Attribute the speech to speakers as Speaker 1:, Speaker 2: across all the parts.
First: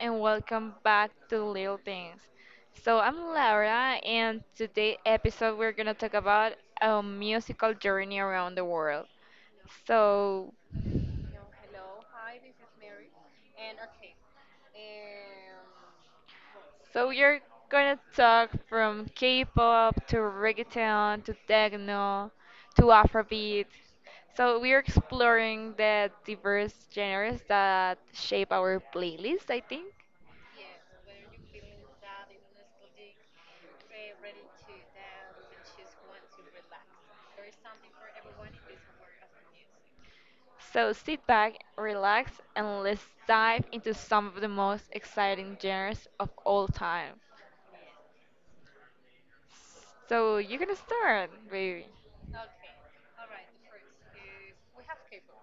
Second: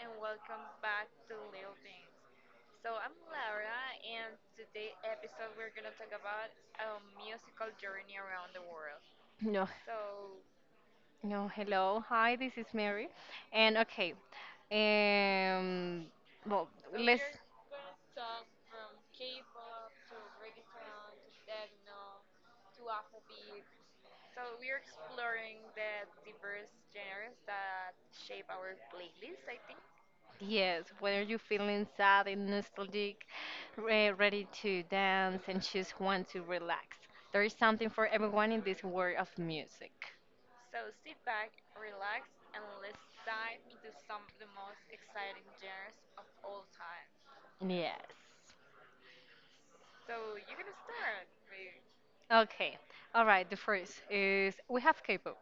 Speaker 1: and welcome back to Little Things. So I'm Laura, and today episode we're gonna talk about a musical journey around the world.
Speaker 2: No,
Speaker 1: So,
Speaker 2: no, hello. Hi, this is Mary. And okay, um, well,
Speaker 1: so
Speaker 2: let's,
Speaker 1: you're gonna talk from K-pop to reggaeton to techno to Afrobeat. So we're exploring the diverse genres that shape our playlist, I think.
Speaker 2: yes, whether you're feeling sad and nostalgic, re ready to dance and just want to relax, there is something for everyone in this world of music.
Speaker 1: So sit back, relax, and let's dive into some of the most exciting genres of all time.
Speaker 2: Yes.
Speaker 1: So you can start, baby.
Speaker 2: Okay, all right, the first is we have K-pop.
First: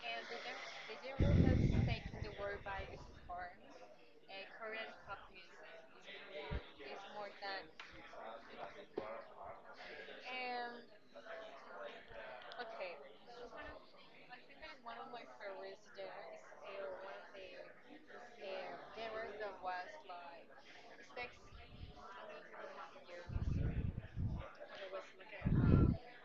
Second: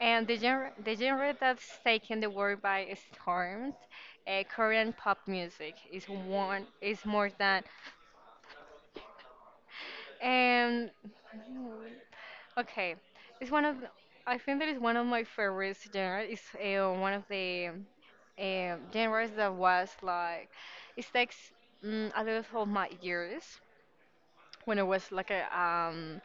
Speaker 2: And the genre that's taken the world by storms, Korean pop music is one is more than And okay, it's one of the- I think that is one of my favorite genres. It's one of the genres that was like it takes a lot of my years when I was like a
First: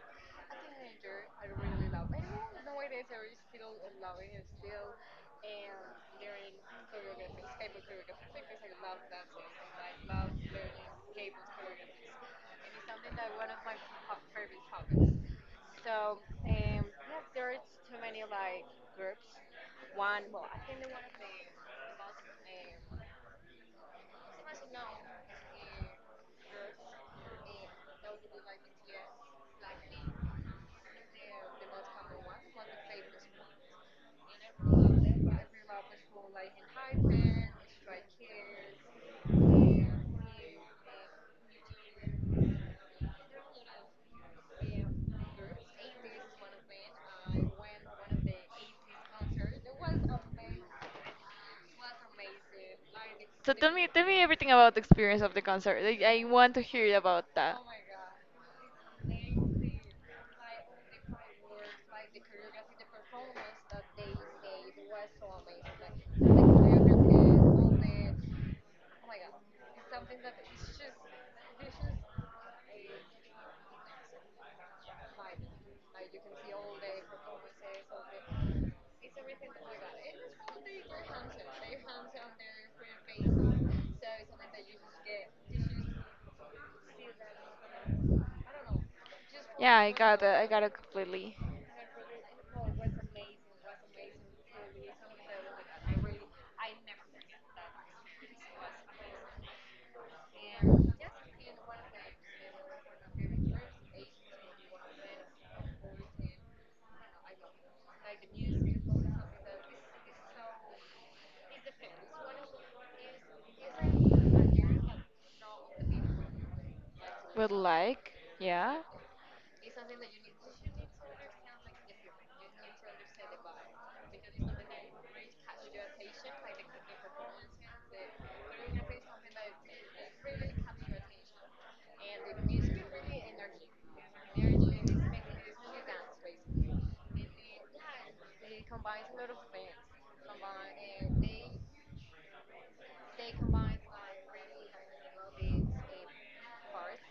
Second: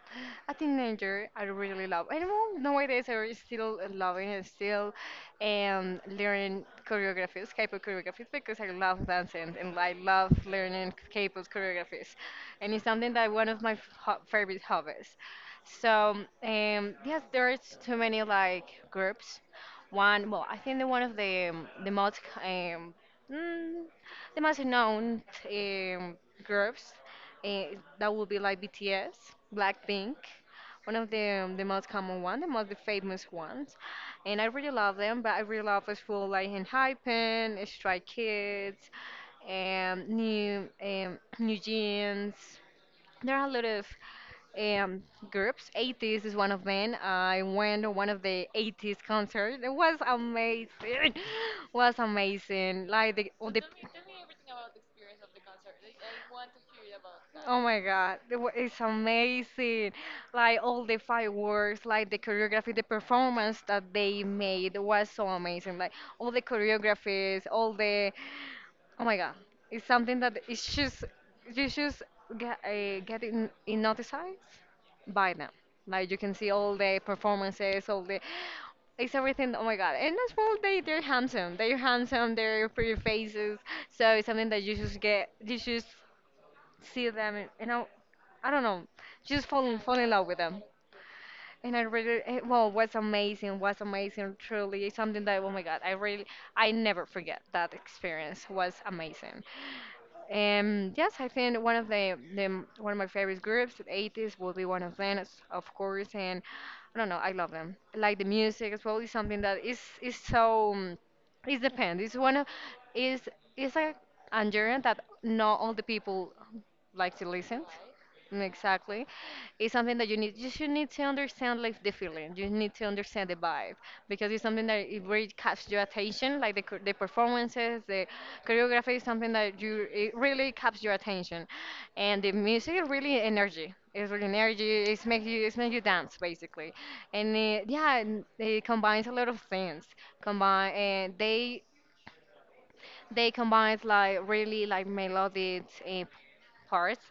Speaker 2: a teenager, I really love. I don't know nowadays I really still loving and still learning choreographies, K-pop choreographies because I love dancing and I love learning K-pop choreographies, and it's something that one of my ho favorite hobbies. So yes, there is too many like groups. One well, I think the one of the most mm, the most known um groups Eh, that would be like BTS, Blackpink, one of the most common one, the most famous ones. And I really love them, but I really love as well like Hypen, Stray Kids, New New Jeans. There are a lot of um, groups. eighties is one of them. I went to one of the eighties concerts. It was amazing. was amazing. Like the all
Speaker 1: So
Speaker 2: the
Speaker 1: tell me everything about the experience of the concert. Like, I want to hear about that.
Speaker 2: Oh my God, it's amazing. Like all the fireworks, like the choreography, the performance that they made was so amazing. Like all the choreographies, all the, oh my God, it's something that it's just, you just get, in noticed by them. Like you can see all the performances, all the, it's everything. Oh my God, and as well, they're handsome. They're handsome. They're pretty faces. So it's something that you just get. You just see them and I don't know,
Speaker 1: Yeah, I
Speaker 2: fall in
Speaker 1: got
Speaker 2: love
Speaker 1: it.
Speaker 2: with
Speaker 1: I got
Speaker 2: them.
Speaker 1: it completely.
Speaker 2: And I really, well, was amazing, truly. It's something that, oh my God, I really, I never forget that experience. Was amazing. Yes, I think the one of my favorite groups, the eighties, will be one of them, of course. And I don't know, I love them. Like the music as well is something that is so it depends. It's one of is is a genre that not all the people like to
Speaker 1: Would
Speaker 2: listen.
Speaker 1: like, yeah.
Speaker 2: Exactly. It's something that you should need to understand like the feeling. You need to understand the vibe because it's something that it really catches your attention, like the performances, the choreography is something that you it really catches your attention. And the music is really energy. It's really energy. It's make you dance basically. And yeah, and it combines a lot of things. Combine and they combine like really like melodic parts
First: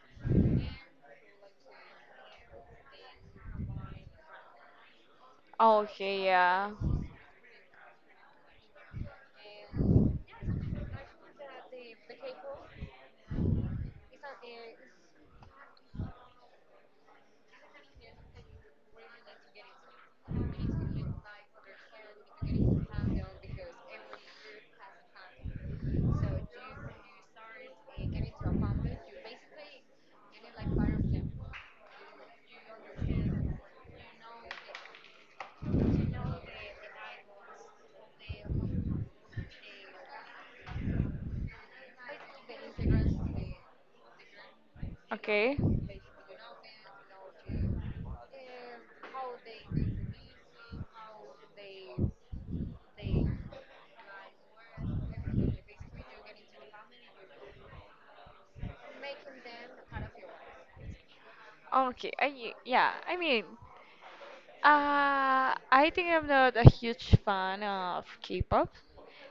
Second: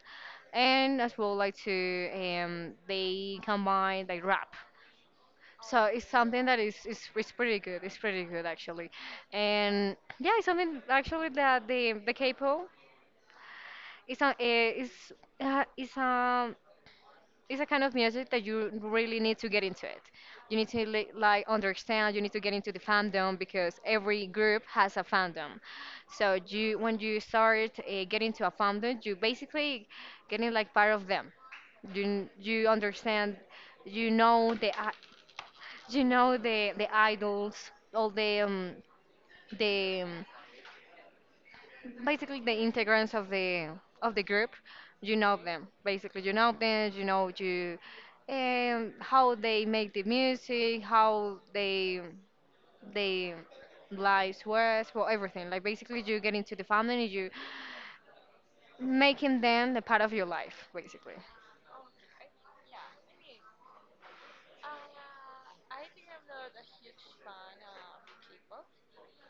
Speaker 2: and as well like to they combine like rap, so it's
Speaker 1: Okay,
Speaker 2: something that
Speaker 1: yeah.
Speaker 2: is pretty good, it's pretty good actually. And yeah, it's something actually that the k-pop is a eh, is is it's a kind of music that you really need to get into it. You need to li- like understand. You need to get into the fandom because every group has a fandom. So you when you start getting to a fandom, you basically getting like part of them. You understand. You know the i- you know the idols, all the basically the integrants of the group, you know
Speaker 1: Okay.
Speaker 2: them, basically you know them, you know you how they make the music, how they lives was well everything like basically you get into the family and you making them the part of your life basically.
Speaker 1: Oh, okay, yeah, I think I'm not a huge fan of K-pop,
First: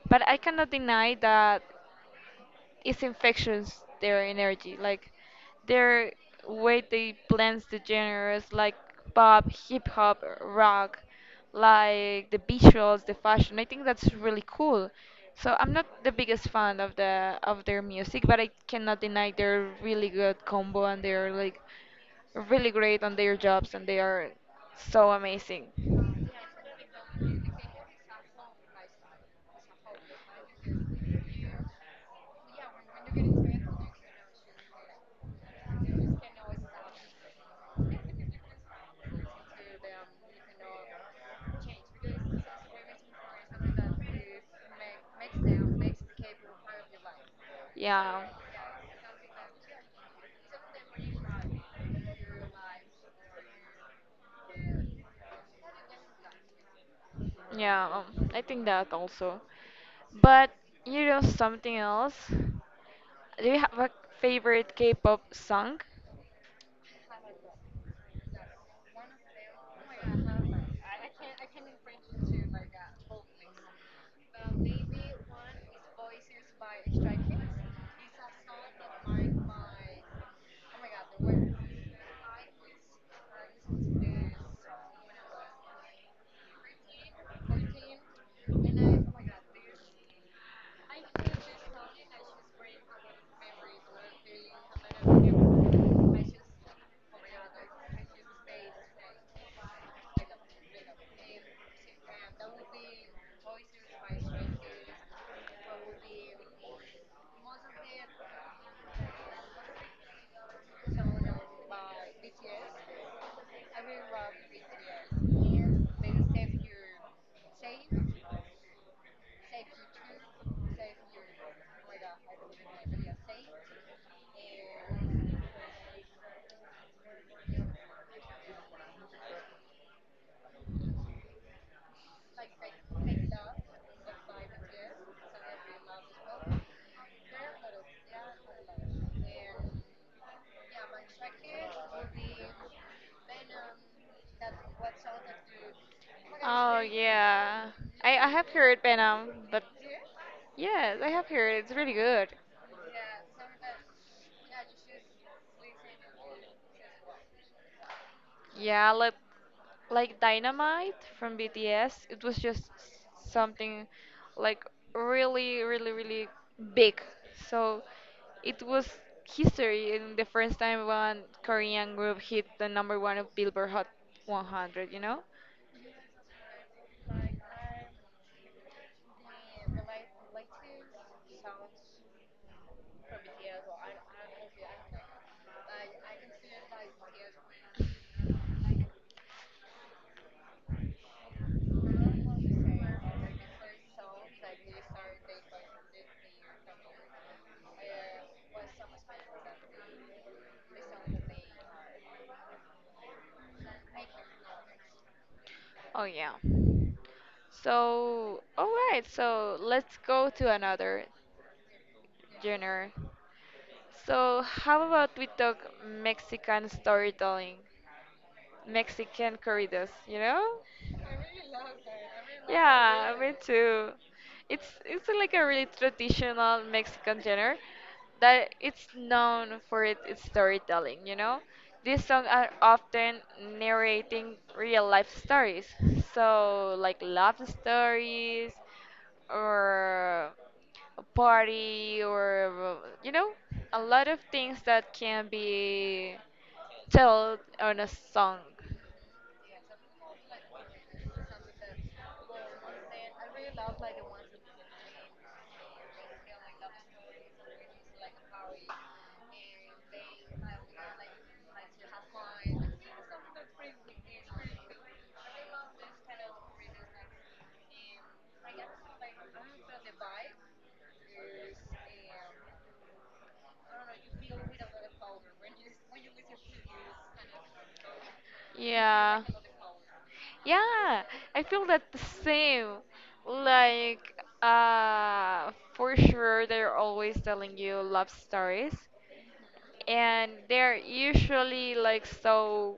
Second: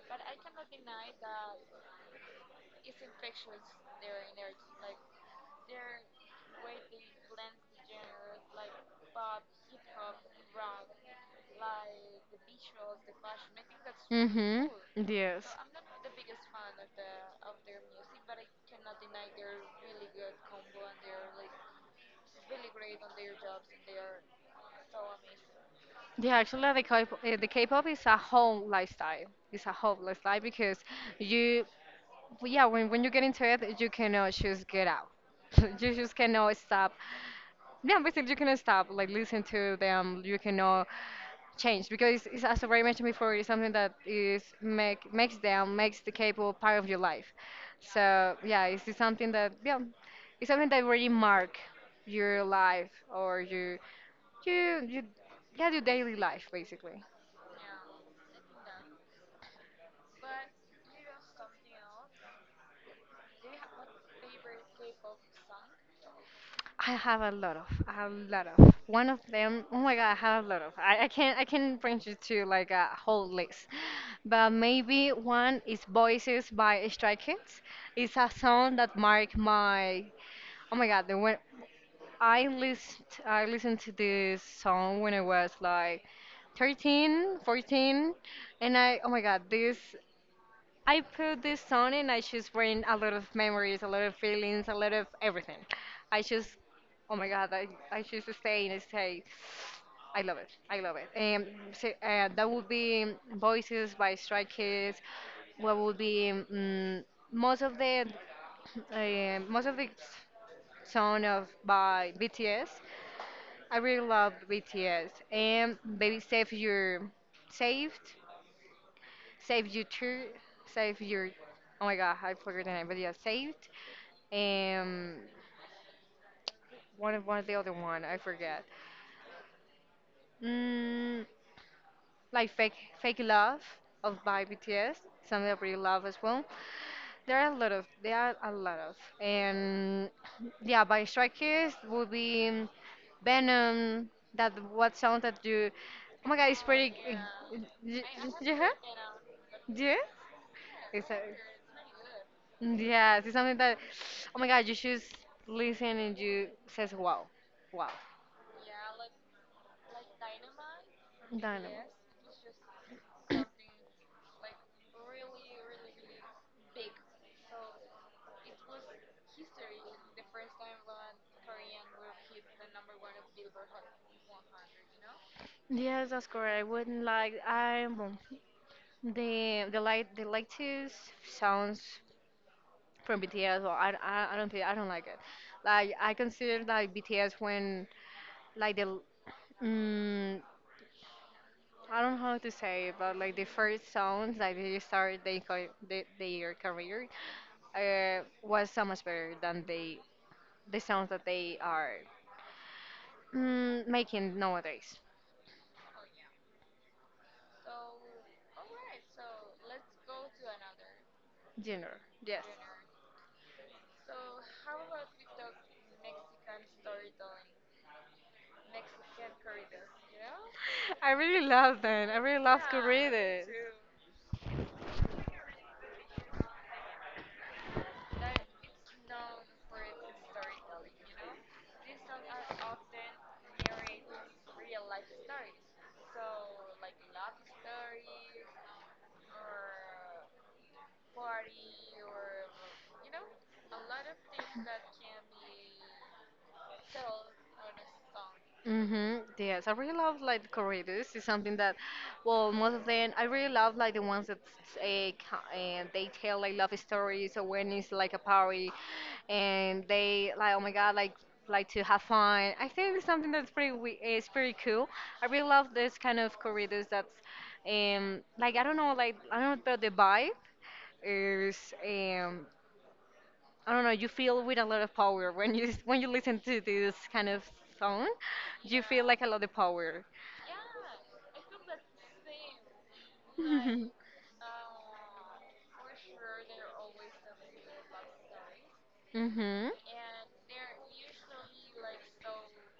Speaker 1: but I cannot deny that it's infectious their energy, like their way they blends the genres like pop, hip hop, rock, like the visuals, the fashion. I think that's really
Speaker 2: Mm-hmm.
Speaker 1: cool.
Speaker 2: Yes.
Speaker 1: So I'm not the biggest fan of the of their music, but I cannot deny they're really good combo and they're like really great on their jobs and they are so amazing.
Speaker 2: Yeah, actually, the K-pop is a whole lifestyle. It's a whole lifestyle because you well, yeah, when you get into it, you cannot just get out. You just cannot stop. Yeah, basically, you cannot stop. Like, listen to them. You cannot change because, it's, as I've already mentioned before, it's something that is make makes them makes the K-pop part of your life.
Speaker 1: Yeah.
Speaker 2: So yeah, it's just something that yeah, it's something that really mark your life or you yeah your daily life basically.
Speaker 1: Yeah, I think that also. But you know something else? Do you have a favorite K-pop song?
Speaker 2: I have a lot of, a lot of. One of them, oh my God, I have a lot of. I can't, I can bring you to like a whole list, but maybe one is "Voices" by Stray Kids. It's a song that marked my, oh my God, the when I listened to this song when I was like 13, 14, and oh my God, this I put this song and I just bring a lot of memories, a lot of feelings, a lot of everything. I just, oh my God, I just stay and stay. I love it. I love it. That would be Voices by Stray Kids. What would be most of the most of the song of by BTS. I really love BTS. And Baby Save Your Saved Save You True, Save Your. Oh my god, I forgot the name, but yeah, Saved. Um, one of the other one, I forget. Mm, like Fake Love of by BTS, something I really love as well. There are a lot of, and yeah, by Stray Kids would be Venom. That what sound that you? Oh my god, it's
Speaker 1: Oh
Speaker 2: pretty.
Speaker 1: yeah.
Speaker 2: Yeah.
Speaker 1: I have
Speaker 2: Yeah.
Speaker 1: heard Venom, but
Speaker 2: Yeah.
Speaker 1: yes, I
Speaker 2: It's a,
Speaker 1: have heard it. It's really good.
Speaker 2: yes, it's something that, oh my God, you just listen and you says wow, wow,
Speaker 1: Yeah, like Dynamite from
Speaker 2: dynamo.
Speaker 1: BTS, it was just something like really, really, really big. So it was history in the first time one Korean group hit the number one of Billboard Hot 100, you know?
Speaker 2: Yes, that's correct. I wouldn't like I'm the light the lightest sounds from BTS. Well, I don't think I don't like it. Like I consider like BTS when like the l- mm, I don't know how to say it, but like the first sounds like their career was so much better than the sounds that they are making nowadays.
Speaker 1: Oh yeah. So, all right. So let's go to another
Speaker 2: Genre, yes.
Speaker 1: genre. So how about we talk Mexican storytelling? Mexican corridos, you know?
Speaker 2: I really love them. I really love to read
Speaker 1: Yeah, me
Speaker 2: it.
Speaker 1: too. It's like a really traditional Mexican genre that it's known for it, its storytelling, you know? These songs are often narrating real life stories. So like love stories or a party or you know, a lot of things that can be tell on a song.
Speaker 2: Hmm. Yes, I really love like the corridos. It's something that, well, most of them I really love like the ones that and they tell like love stories or when it's like a party, and they like oh my god like to have fun. I think it's something it's pretty cool. I really love this kind of corridos that's like I don't know but the vibe is um I don't know, you feel with a lot of power when you when you listen to this kind of song. You feel like
Speaker 1: Yeah.
Speaker 2: a lot of power.
Speaker 1: Yeah, I feel that the same.
Speaker 2: Mm-hmm.
Speaker 1: Like, for sure, they're always telling you love stories, and they're usually like so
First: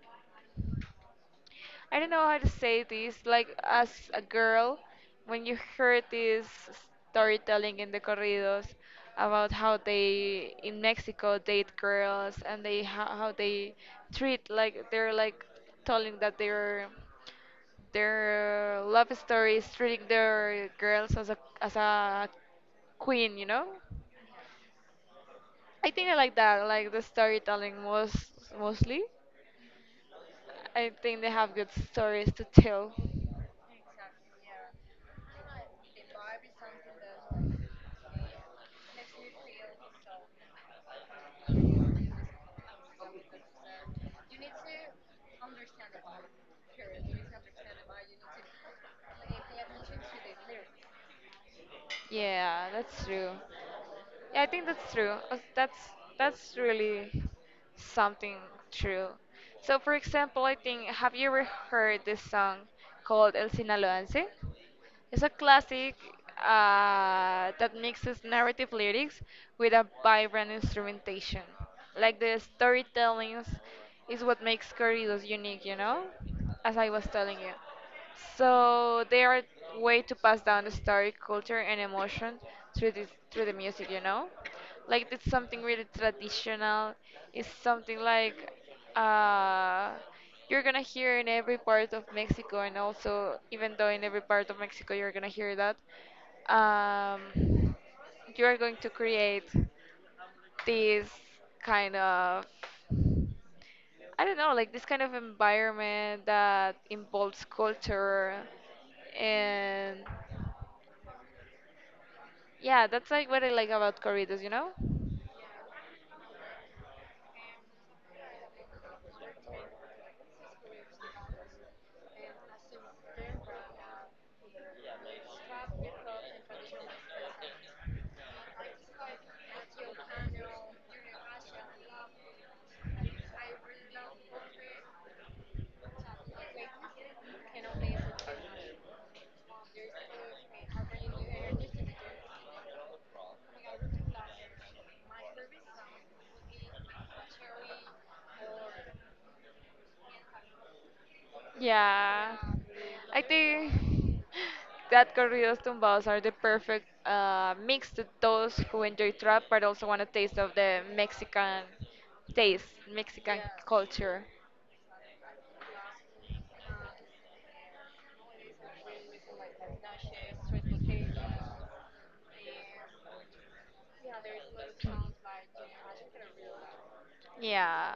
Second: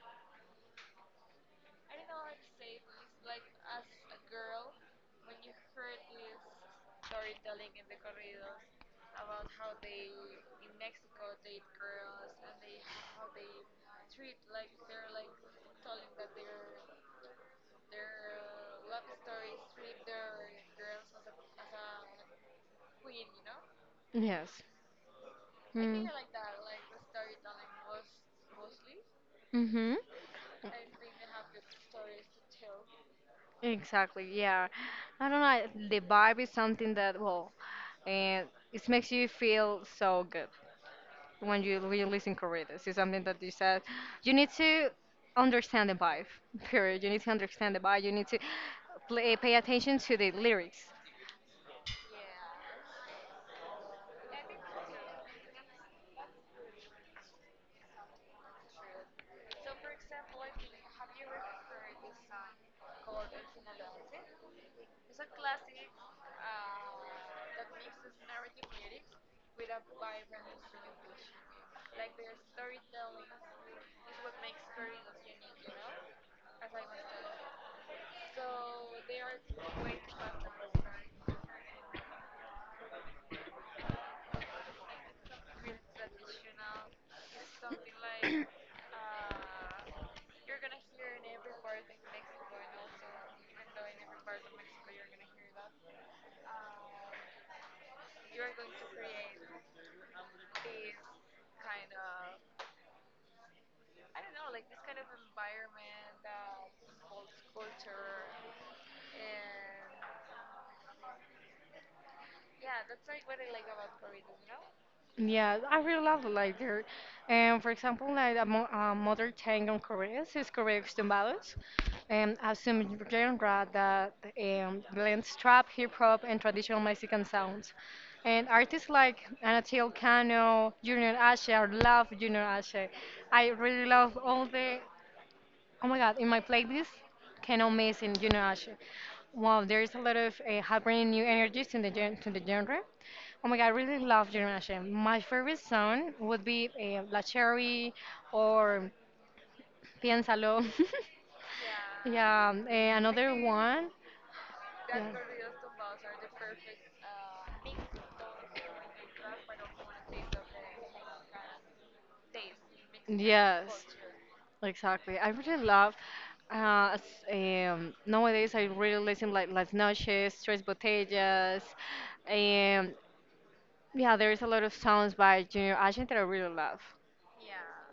Speaker 1: I don't know how to say this. Like as a girl, when you heard this storytelling in the corridos about how they in Mexico date girls and they how they treat like they're like telling that their love story is treating their girls as a queen, you know?
Speaker 2: Yes.
Speaker 1: I
Speaker 2: Mm.
Speaker 1: think I like that, like the storytelling mostly.
Speaker 2: Hmm.
Speaker 1: I think they have good stories to tell.
Speaker 2: Exactly. Yeah. I don't know. The vibe is something that well, and it makes you feel so good when you listen corridas. It's something that you said. You need to understand the vibe. Period. You need to understand the vibe. You need to pay attention to the lyrics.
Speaker 1: Yeah, that's true. Yeah, I think that's true. That's really something true. So, for example, I think have you ever heard this song called El Sinaloense? It's a classic that mixes narrative lyrics with a vibrant instrumentation. Like the storytelling is what makes corridos unique, you know? As I was telling you. So they are a way to pass down the story, culture, and emotion through the music, you know. Like it's something really traditional. It's something like uh, you're gonna hear in every part of Mexico, and also even though in every part of Mexico you're gonna hear that, um, you are going to create this kind of I don't know, like this kind of environment that involves culture and yeah, that's like what I like about corridos, you know?
Speaker 2: Yeah, I really love it like there. And for example, like a mother tongue on Korean is Korean tumbados, and a some genre that blends trap, hip hop, and traditional Mexican sounds. And artists like Anatol Cano, Junior Ashe, I love Junior Ashe. I really love all the Oh my god, in my playlist, cannot miss in Junior Usher. Wow, there's a lot of happening new energies in to the genre. Oh my god, I really love Junior Usher. My favorite song would be La Cherry or Piénsalo.
Speaker 1: Yeah.
Speaker 2: Yeah,
Speaker 1: I
Speaker 2: another
Speaker 1: think
Speaker 2: one.
Speaker 1: that corridos
Speaker 2: Yeah.
Speaker 1: tumbados are the perfect mix to those who enjoy trap but also want a taste of the Mexican taste, Mexican
Speaker 2: Yes,
Speaker 1: culture.
Speaker 2: exactly. I really love. Uh, s- nowadays, I really listen like Las Noches, Tres Botellas, and yeah, there's a lot of songs by Junior Agent that I really love.
Speaker 1: Yeah,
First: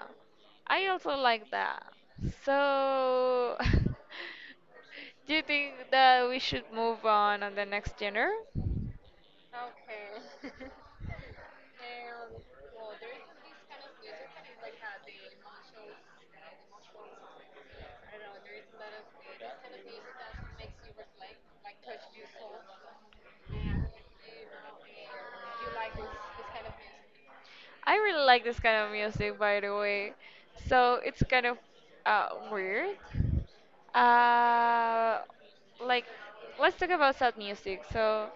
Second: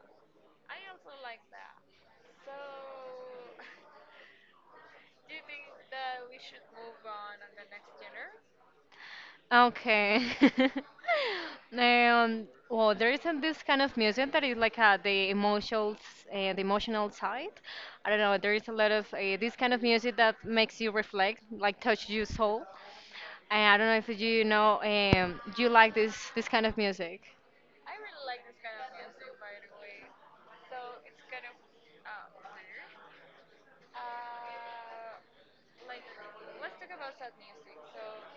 Speaker 1: I also like that. So, do you think that we should move on the next genre?
Speaker 2: Okay. Well, there isn't this kind of music that is like the emotional side. I don't know. There is a lot of this kind of music that makes you reflect, like touch your soul. I don't know if you know, do you like this kind of music?
Speaker 1: I really like this kind of music, by the way. So it's kind of weird. Uh, like, let's talk about sad music. So,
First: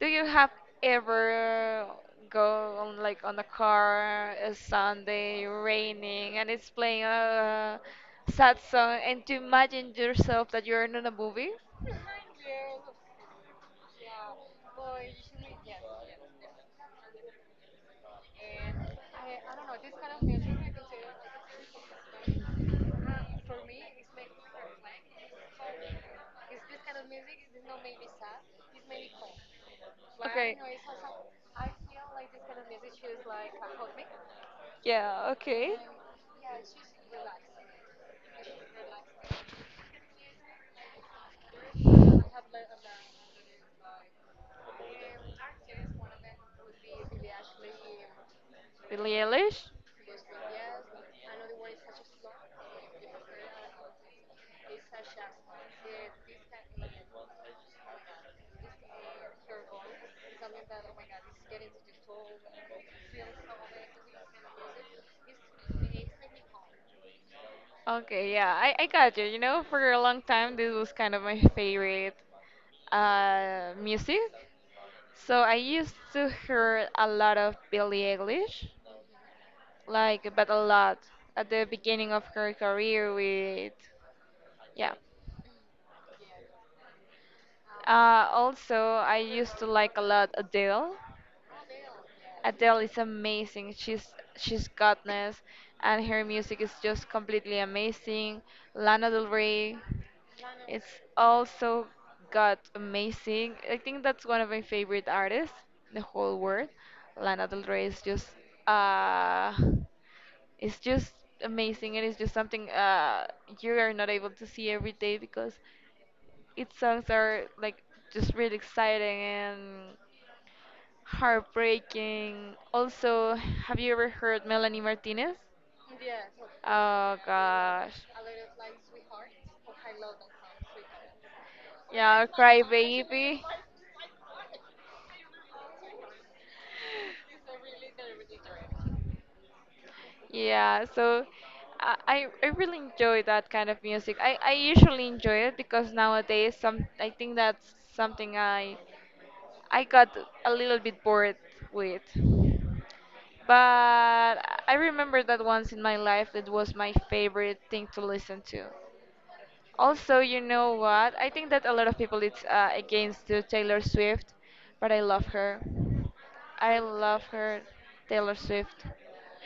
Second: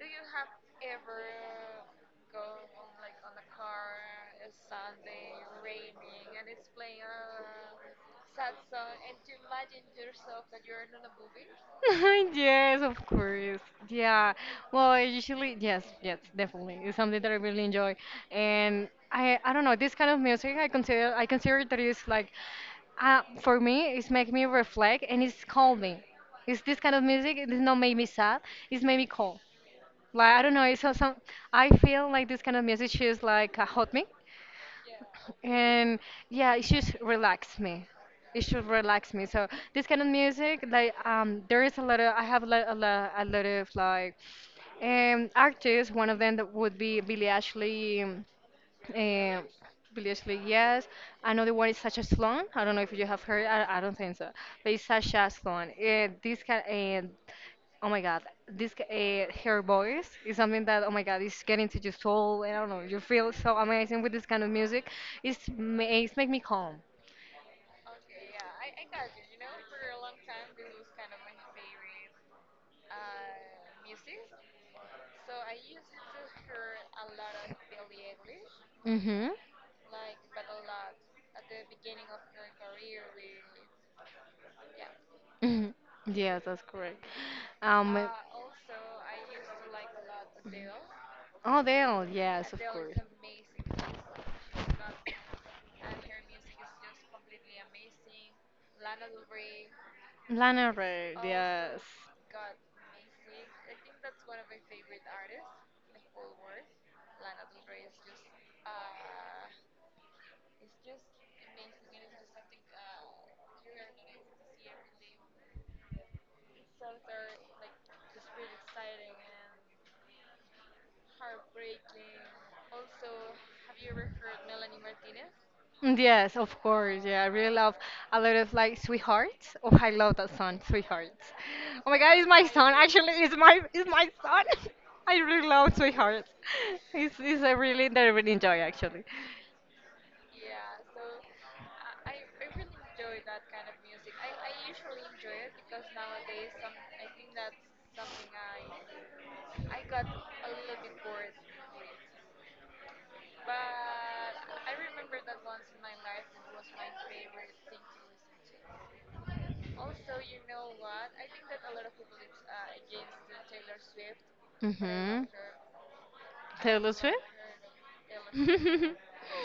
Speaker 1: do you have ever go on like on a car a Sunday raining and it's playing a sad song and to imagine yourself that you're in a movie?
Speaker 2: Yes, of course. Yeah. Well, I usually, yes, yes, definitely. It's something that I really enjoy, and I don't know, this kind of music, I consider that it's like, for me, it's make me reflect and it's calming. It's this kind of music. It does not make me sad. It's made me calm. Like I don't
Speaker 1: Okay.
Speaker 2: know. It's some. I feel like this kind of music is like a hot me.
Speaker 1: Yeah, okay.
Speaker 2: And yeah, it should relax me. It should relax me. So this kind of music, there is a lot of I have a lot, of artists. One of them that would be Billie Ashley.
Speaker 1: Billie
Speaker 2: Uh,
Speaker 1: Eilish?
Speaker 2: Billie, yes. Another one is Sasha Sloan. I don't know if you have heard. I don't think so. But it's Sasha Sloan. This can. Oh my God. This Her voice is something that, oh my God, is getting to your soul. I don't know. You feel so amazing with this kind of music. It's make me calm.
Speaker 1: Okay, yeah, I got you. You know, for a long time, this was kind of my favorite music. So I used to hear a lot of Billie Eilish.
Speaker 2: Mhm.
Speaker 1: Like but a lot at the beginning of her career with yeah.
Speaker 2: Mhm. Yes, that's correct. Um.
Speaker 1: Also I used to like a lot Adele.
Speaker 2: Oh, Dale. Yes, of
Speaker 1: Adele is
Speaker 2: course.
Speaker 1: amazing. She's goddess, and her music is just completely amazing. Lana Del Rey.
Speaker 2: Lana
Speaker 1: It's
Speaker 2: Ray,
Speaker 1: also
Speaker 2: yes.
Speaker 1: got amazing. I think that's one of my favorite artists in the whole world. Lana Del Rey is just uh it's just amazing, and it's just something you are not able to see every day because its songs are like just really exciting and heartbreaking. Also, have you ever heard Melanie Martinez?
Speaker 2: Mm, yes, of course.
Speaker 1: Oh
Speaker 2: Yeah, I really love
Speaker 1: gosh.
Speaker 2: a lot of like Sweethearts. Oh, I love that song, Sweethearts. Oh my God,
Speaker 1: Yeah,
Speaker 2: it's my
Speaker 1: Cry
Speaker 2: son. Actually, it's
Speaker 1: Baby.
Speaker 2: my it's my son. I really love Sweethearts. It's a really that I really enjoy actually.
Speaker 1: Yeah, so I really enjoy that kind of music. I usually enjoy it because nowadays some I think that's something I got a little bit bored with. But I remember that once in my life it was my favorite thing to listen to. Also, you know what? I think that a lot of people it's against to Taylor Swift, but I
Speaker 2: Mm-hmm.
Speaker 1: love her. I
Speaker 2: Taylor Swift.
Speaker 1: love her, Taylor Swift.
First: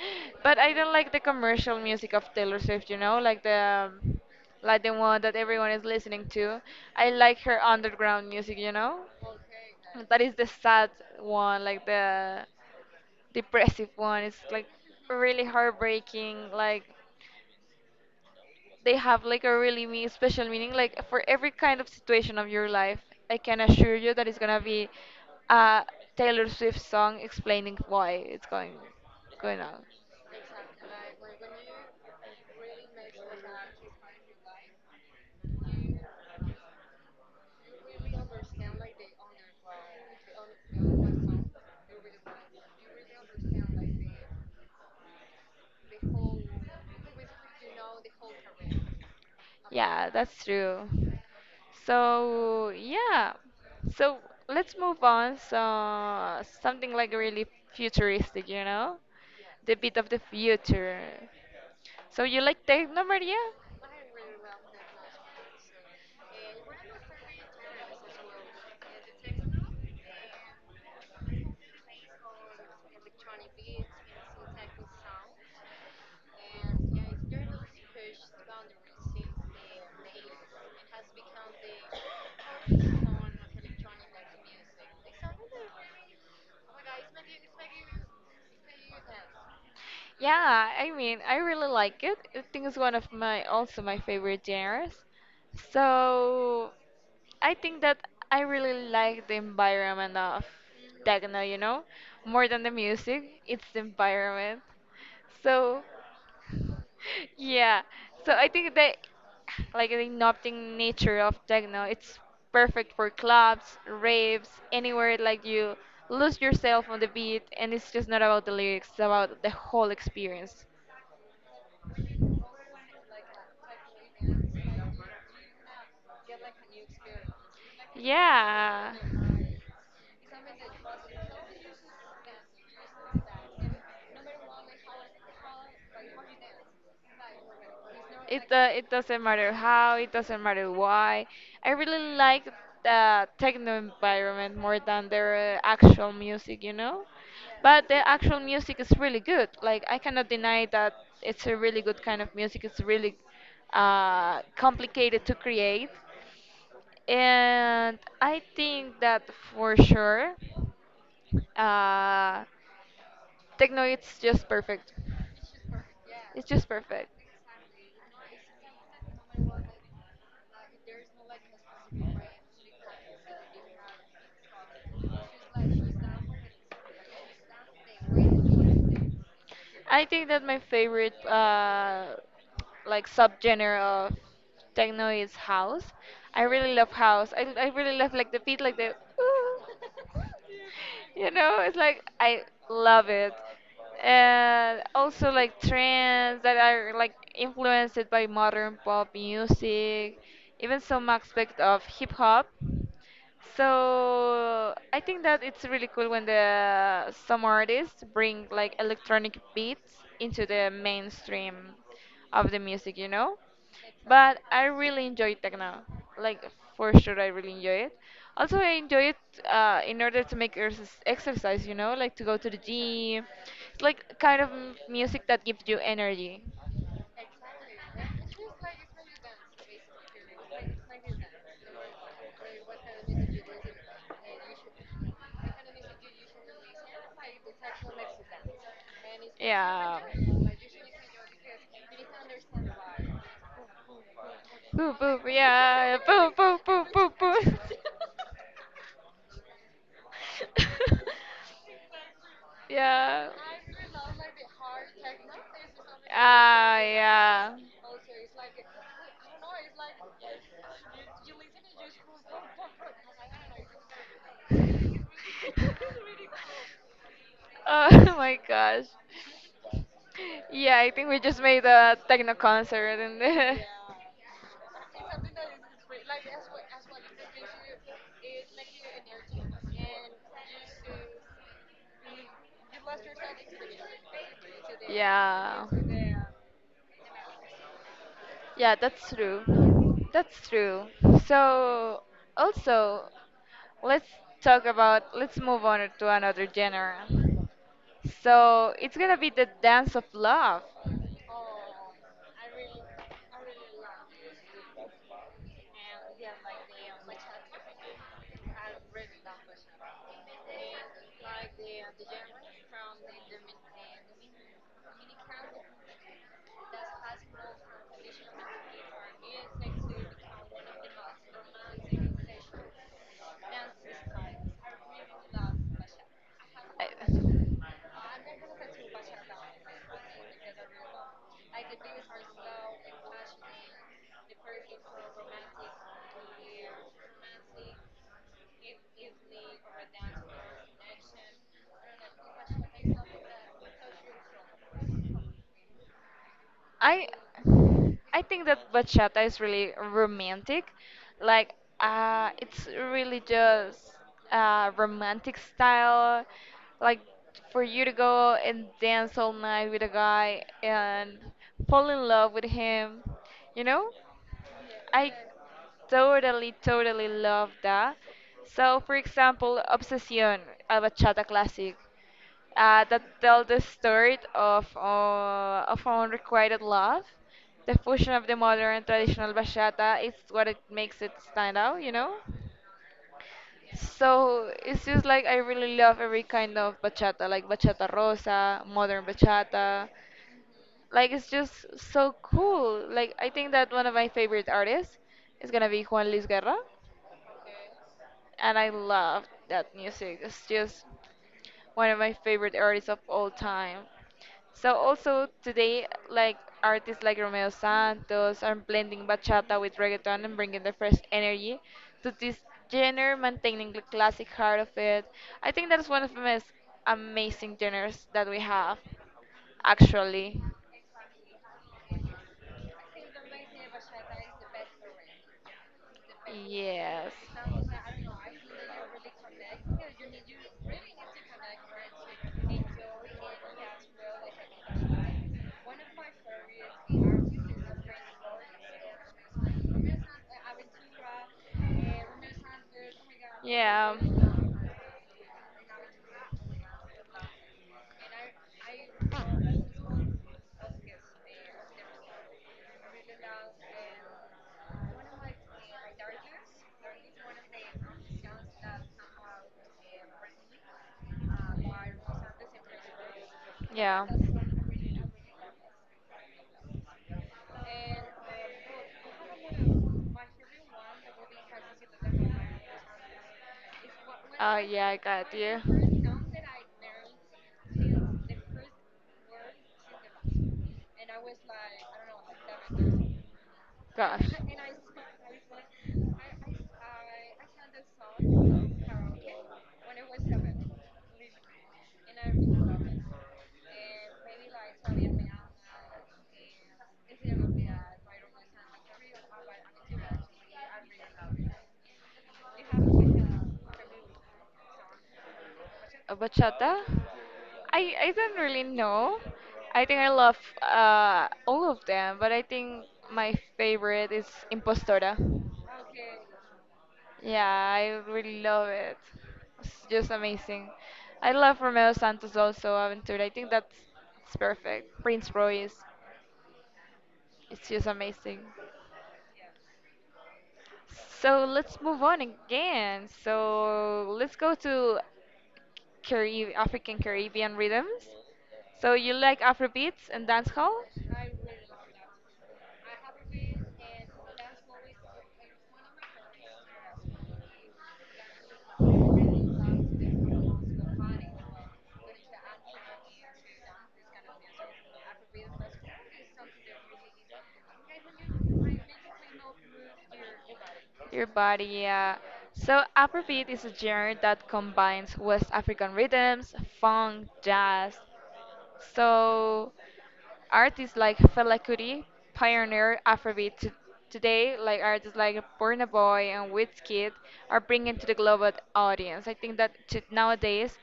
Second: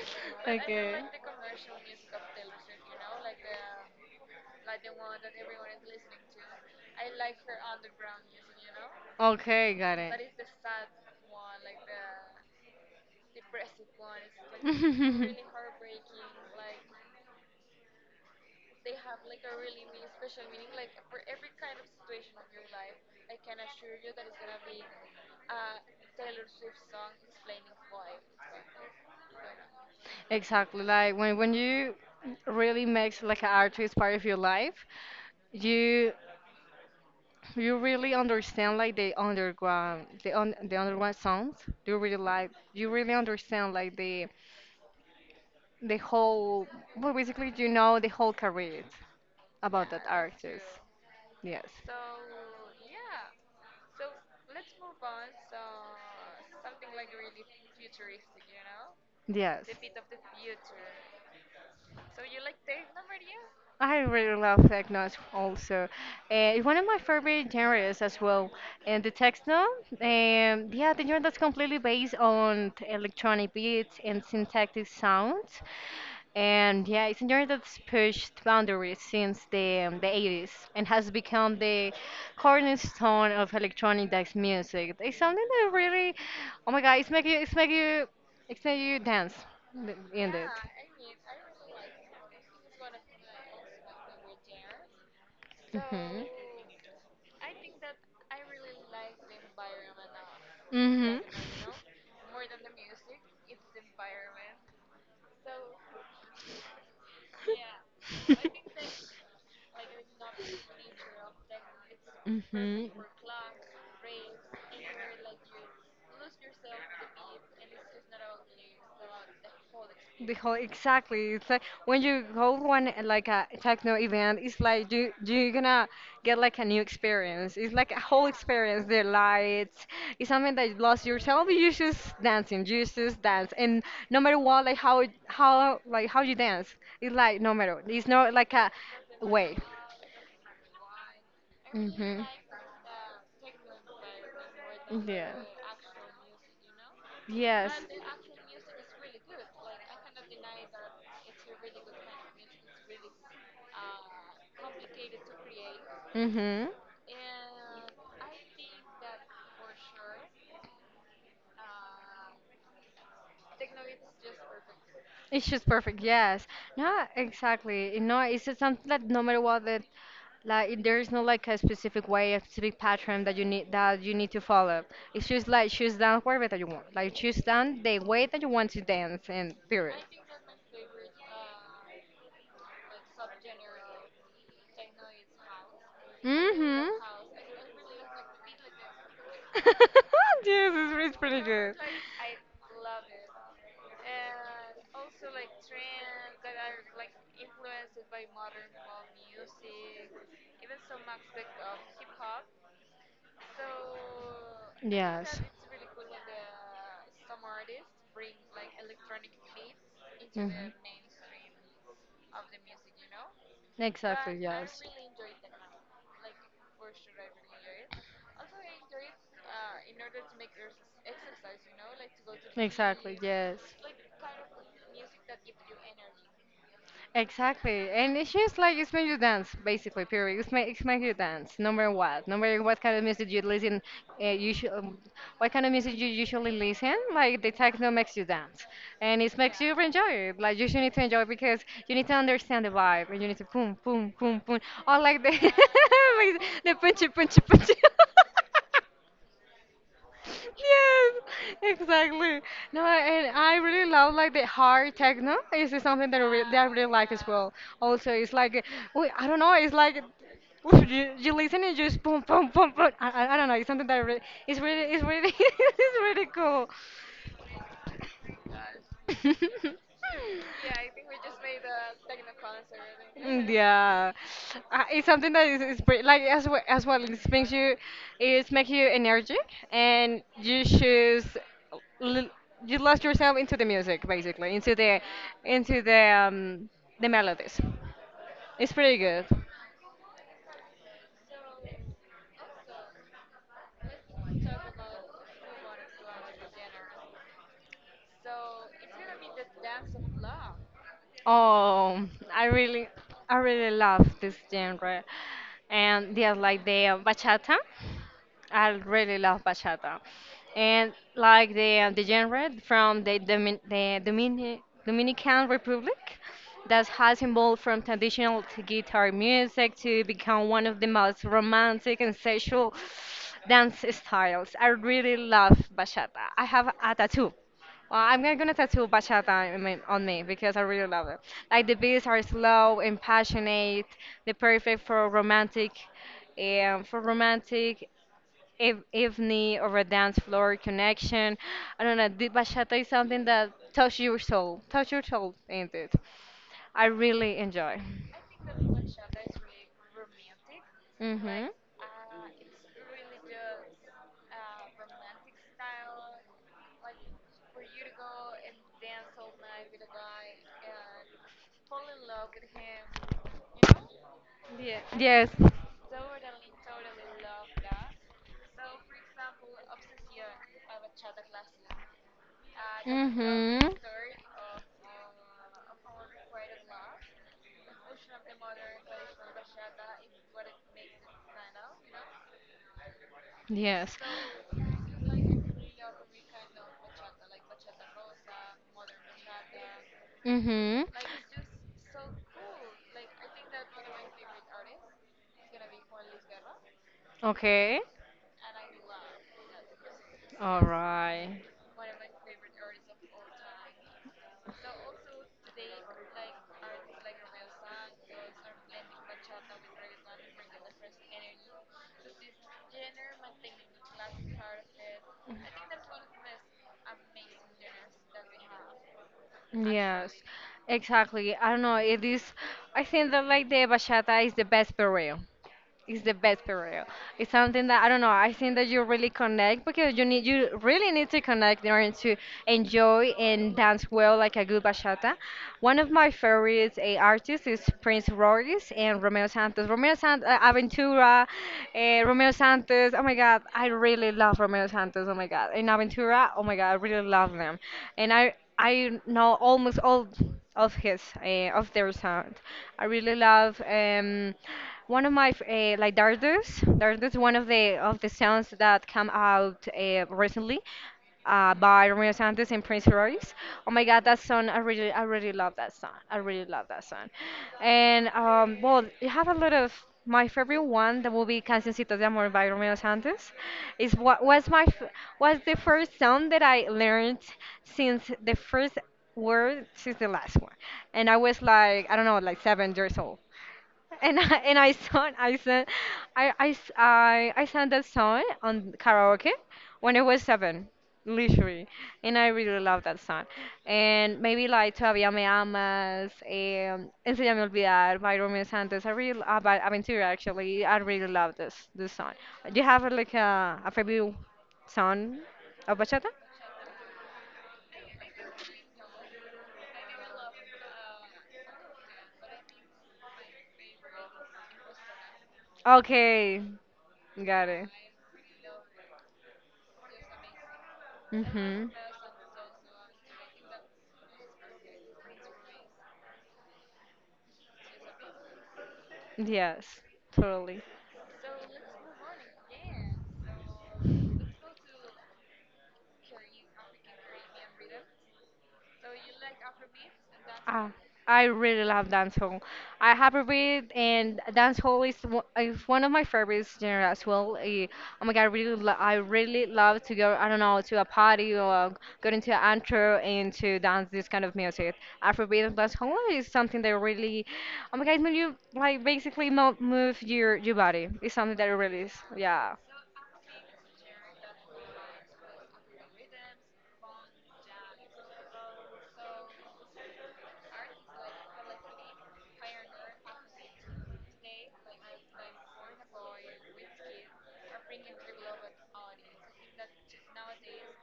Speaker 1: But I don't
Speaker 2: Okay.
Speaker 1: like the commercial music of Taylor Swift, you know, like the one that everyone is listening to. I like her underground music, you know.
Speaker 2: Okay, got
Speaker 1: That
Speaker 2: it.
Speaker 1: is the sad one, like the depressive one. It's like really heartbreaking, like they have like a really me special meaning like for every kind of situation of your life. I can assure you that it's gonna be a Taylor Swift song explaining why it's going on.
Speaker 2: Exactly. Like when you really makes like an artist part of your life, you you really understand like the underground sounds. You really understand like the whole, well, basically, the whole career about that
Speaker 1: Yeah, that's
Speaker 2: artist.
Speaker 1: true.
Speaker 2: Yes.
Speaker 1: So yeah, so let's move on, so something like really futuristic, you know,
Speaker 2: Yes.
Speaker 1: the bit of the future. So you like techno, Maria?
Speaker 2: I really love techno also. It's one of my favorite genres as well. And the techno, yeah, the genre that's completely based on electronic beats and syntactic sounds. And yeah, it's a genre that's pushed boundaries since the 80s and has become the cornerstone of electronic dance music. It's something that really, oh my God, it's make you, it's make you, it's make you dance in it.
Speaker 1: Yeah, I mean, I really like it. I think it's one of my also my favorite genres.
Speaker 2: Mhm.
Speaker 1: So I think that I really like the environment of
Speaker 2: Mhm.
Speaker 1: techno, you know, more than the music, it's the environment. So yeah, so I think that like the nothing nature of techno, it's
Speaker 2: Mhm.
Speaker 1: perfect for clubs, raves, anywhere like you lose yourself on the beat and it's just not about the lyrics, it's about the whole
Speaker 2: The whole
Speaker 1: experience.
Speaker 2: exactly. It's like when you hold one like a techno event, it's like you're gonna get like a new experience. It's like a whole experience.
Speaker 1: Yeah.
Speaker 2: The lights, it's something that you lost yourself. You just dancing, you just dance, and no matter what, like how you dance, it's like no matter. It's not
Speaker 1: It
Speaker 2: like a
Speaker 1: it doesn't matter
Speaker 2: way.
Speaker 1: how, it doesn't matter why. I really
Speaker 2: Mhm.
Speaker 1: like the techno environment more than
Speaker 2: Yeah.
Speaker 1: their actual music, you know?
Speaker 2: Yes.
Speaker 1: But the actual music is really good. Like I cannot deny that it's a really good kind of music. It's really complicated to create.
Speaker 2: Mm-hmm.
Speaker 1: And I think that for sure, uh, techno it's just perfect.
Speaker 2: It's just perfect. Yes.
Speaker 1: It's just
Speaker 2: No,
Speaker 1: perfect.
Speaker 2: exactly. You know, it's just something that no matter what that there is no like a specific way, a specific pattern that you need to follow. It's just like choose dance wherever that you want. Like choose dance the way that you want to dance and period.
Speaker 1: I think that my favorite like subgenre of techno is house. I really
Speaker 2: Mm-hmm.
Speaker 1: love house. I really love like the beat, like the
Speaker 2: Yes, it's really, it's
Speaker 1: you
Speaker 2: pretty
Speaker 1: know
Speaker 2: good.
Speaker 1: it's like I love it, and also like trends that are like influenced by modern pop music, even some aspect of hip hop. So I think
Speaker 2: Yes.
Speaker 1: that it's really cool when the some artists bring like electronic beats into the
Speaker 2: Mhm.
Speaker 1: mainstream of the music, you know?
Speaker 2: Exactly,
Speaker 1: But I
Speaker 2: yes.
Speaker 1: really enjoy techno. Like for sure I really enjoy it. Also I enjoy it in order to make exercise, you know, like to go to the
Speaker 2: Exactly,
Speaker 1: gym.
Speaker 2: yes.
Speaker 1: It's like kind of music that gives you energy.
Speaker 2: Exactly. And it's just like it's made you dance, basically, period. It's make you dance. No matter what? No matter what kind of music you listen, uh, you should, um, what kind of music you usually listen? Like the techno makes you dance. And it makes you
Speaker 1: Yeah.
Speaker 2: enjoy it. Like you should need to enjoy it because you need to understand the vibe. And you need to boom, boom, boom, boom.
Speaker 1: Boop
Speaker 2: Or like the,
Speaker 1: boop yeah. Boop boop
Speaker 2: the
Speaker 1: boop
Speaker 2: punchy,
Speaker 1: boop
Speaker 2: punchy,
Speaker 1: boop.
Speaker 2: punchy. Yes, exactly. No,
Speaker 1: Yeah.
Speaker 2: and I really love like the hard techno. Is it something that I re that I
Speaker 1: Ah,
Speaker 2: really like as well.
Speaker 1: yeah.
Speaker 2: Also, it's like, I don't know, it's like you listen and just boom, boom, boom, boom. I don't know. It's something that I re it's really
Speaker 1: Oh my gosh.
Speaker 2: cool.
Speaker 1: Yeah, I think we just made a techno concert and
Speaker 2: Yeah, it's something that is pretty, like as well. it makes you energetic, and l- you lost yourself into the music, basically, into the,
Speaker 1: yeah.
Speaker 2: into the um, the melodies. It's
Speaker 1: Yeah,
Speaker 2: pretty
Speaker 1: that's
Speaker 2: good.
Speaker 1: true. That's true. So also let's talk about let's move on to another genre, so it's gonna be the dance of love.
Speaker 2: Oh, I really, I really love this genre, and yes, like the bachata. I really love bachata, and like the genre from the Dominican Republic, that has evolved from traditional to guitar music to become one of the most romantic and sexual dance styles. I really love bachata. I have
Speaker 1: i
Speaker 2: a tattoo. Well, I'm gonna tattoo bachata on me because I really love it. Like the beats are slow and passionate, they're perfect for romantic, um, for romantic evening or a dance floor connection. I don't know. The bachata is something that touches your soul, touch your soul, ain't it? I
Speaker 1: i,
Speaker 2: really enjoy.
Speaker 1: I think that bachata is really romantic, like
Speaker 2: Mhm.
Speaker 1: it's really just a romantic style, like for you to go and dance all night with a guy and fall in love with him, you know. I
Speaker 2: Yes.
Speaker 1: totally, totally love that. So, for example, Obsession, a bachata classic, that tells the
Speaker 2: Mhm.
Speaker 1: story of unrequited love. The fusion of the modern and traditional bachata is what it makes it stand out, you know.
Speaker 2: Yes.
Speaker 1: So it's just like I really love every kind of bachata, like bachata rosa, modern bachata.
Speaker 2: Mhm.
Speaker 1: Like it's just so cool. Like I think that one of my favorite artists is gonna be Juan Luis Guerra,
Speaker 2: Okay.
Speaker 1: and I love that music. It's
Speaker 2: All
Speaker 1: just
Speaker 2: right.
Speaker 1: one of my favorite artists of all time. So also today, like artists like Romeo Santos are blending bachata with reggaeton and bringing the fresh energy to this genre, maintaining the classic heart of it. I think that's one of the most amazing genres that we have,
Speaker 2: Yes,
Speaker 1: actually.
Speaker 2: exactly. I don't know. It is. I think that like the bachata is the best burial. It's the best period.
Speaker 1: Yes.
Speaker 2: It's something that I don't know. I think that you really connect because you really need to connect in order to enjoy and dance well like a good bachata. One of my favorite artists is Prince Royce and Romeo Santos. Romeo Santos, Aventura, uh, Romeo Santos. Oh my God, I
Speaker 1: Yeah.
Speaker 2: really love Romeo Santos. Oh my God, and Aventura. Oh my God, I really love them, and I know almost all of their sound. I really love. One of my like dardos, dardos, one of the songs that come out recently by Romeo Santos and Prince Royce. Oh my God,
Speaker 1: Yeah.
Speaker 2: that song! I really love that song. I really love that song. And well, you have a lot of my favorite one. That will be "Cancioncitos de Amor" by Romeo Santos. Is what
Speaker 1: Oh yeah, I got
Speaker 2: was the
Speaker 1: you.
Speaker 2: first song that I learned since the first word since the last one, and I was like I don't know, like 7 years old.
Speaker 1: Gosh.
Speaker 2: And I sang I sang I s- I sang that song on karaoke when I was 7, literally, and I really love that song. And maybe like Todavía me amas, Enséñame a olvidar by Romeo Santos. I really By Aventura, actually. I really love this song. Do you have like a favorite song of bachata?
Speaker 1: A bachata? I don't really know. I think I love all of them, but I think my favorite is Impostora.
Speaker 2: Okay,
Speaker 1: Yeah,
Speaker 2: got it.
Speaker 1: I really love it. It's just amazing. I love
Speaker 2: Mhm.
Speaker 1: Romeo Santos also, Aventura. I think that's it's perfect. Prince Royce. It's just amazing.
Speaker 2: Yes, totally.
Speaker 1: So let's move on again. So let's go to Carib African Caribbean rhythms. So you like Afrobeats and
Speaker 2: Ah,
Speaker 1: dancehall?
Speaker 2: I really love dancehall. I have a read, and dancehall is one of my favorite genre as well. Oh my god, I really love to go. I don't know, to a party or go into an antro and to dance this kind of music. Afrobeat and dancehall is something that really, oh my god, when you like basically mo move your body. It's
Speaker 1: Your
Speaker 2: something that
Speaker 1: body,
Speaker 2: really is.
Speaker 1: yeah.
Speaker 2: Yeah.
Speaker 1: So Afrobeat is a genre that combines West African rhythms, funk, jazz, so artists like Fela Kuti pioneered Afrobeat. To today, like artists like Burna Boy and Wizkid are bringing to the global audience. I think that to nowadays,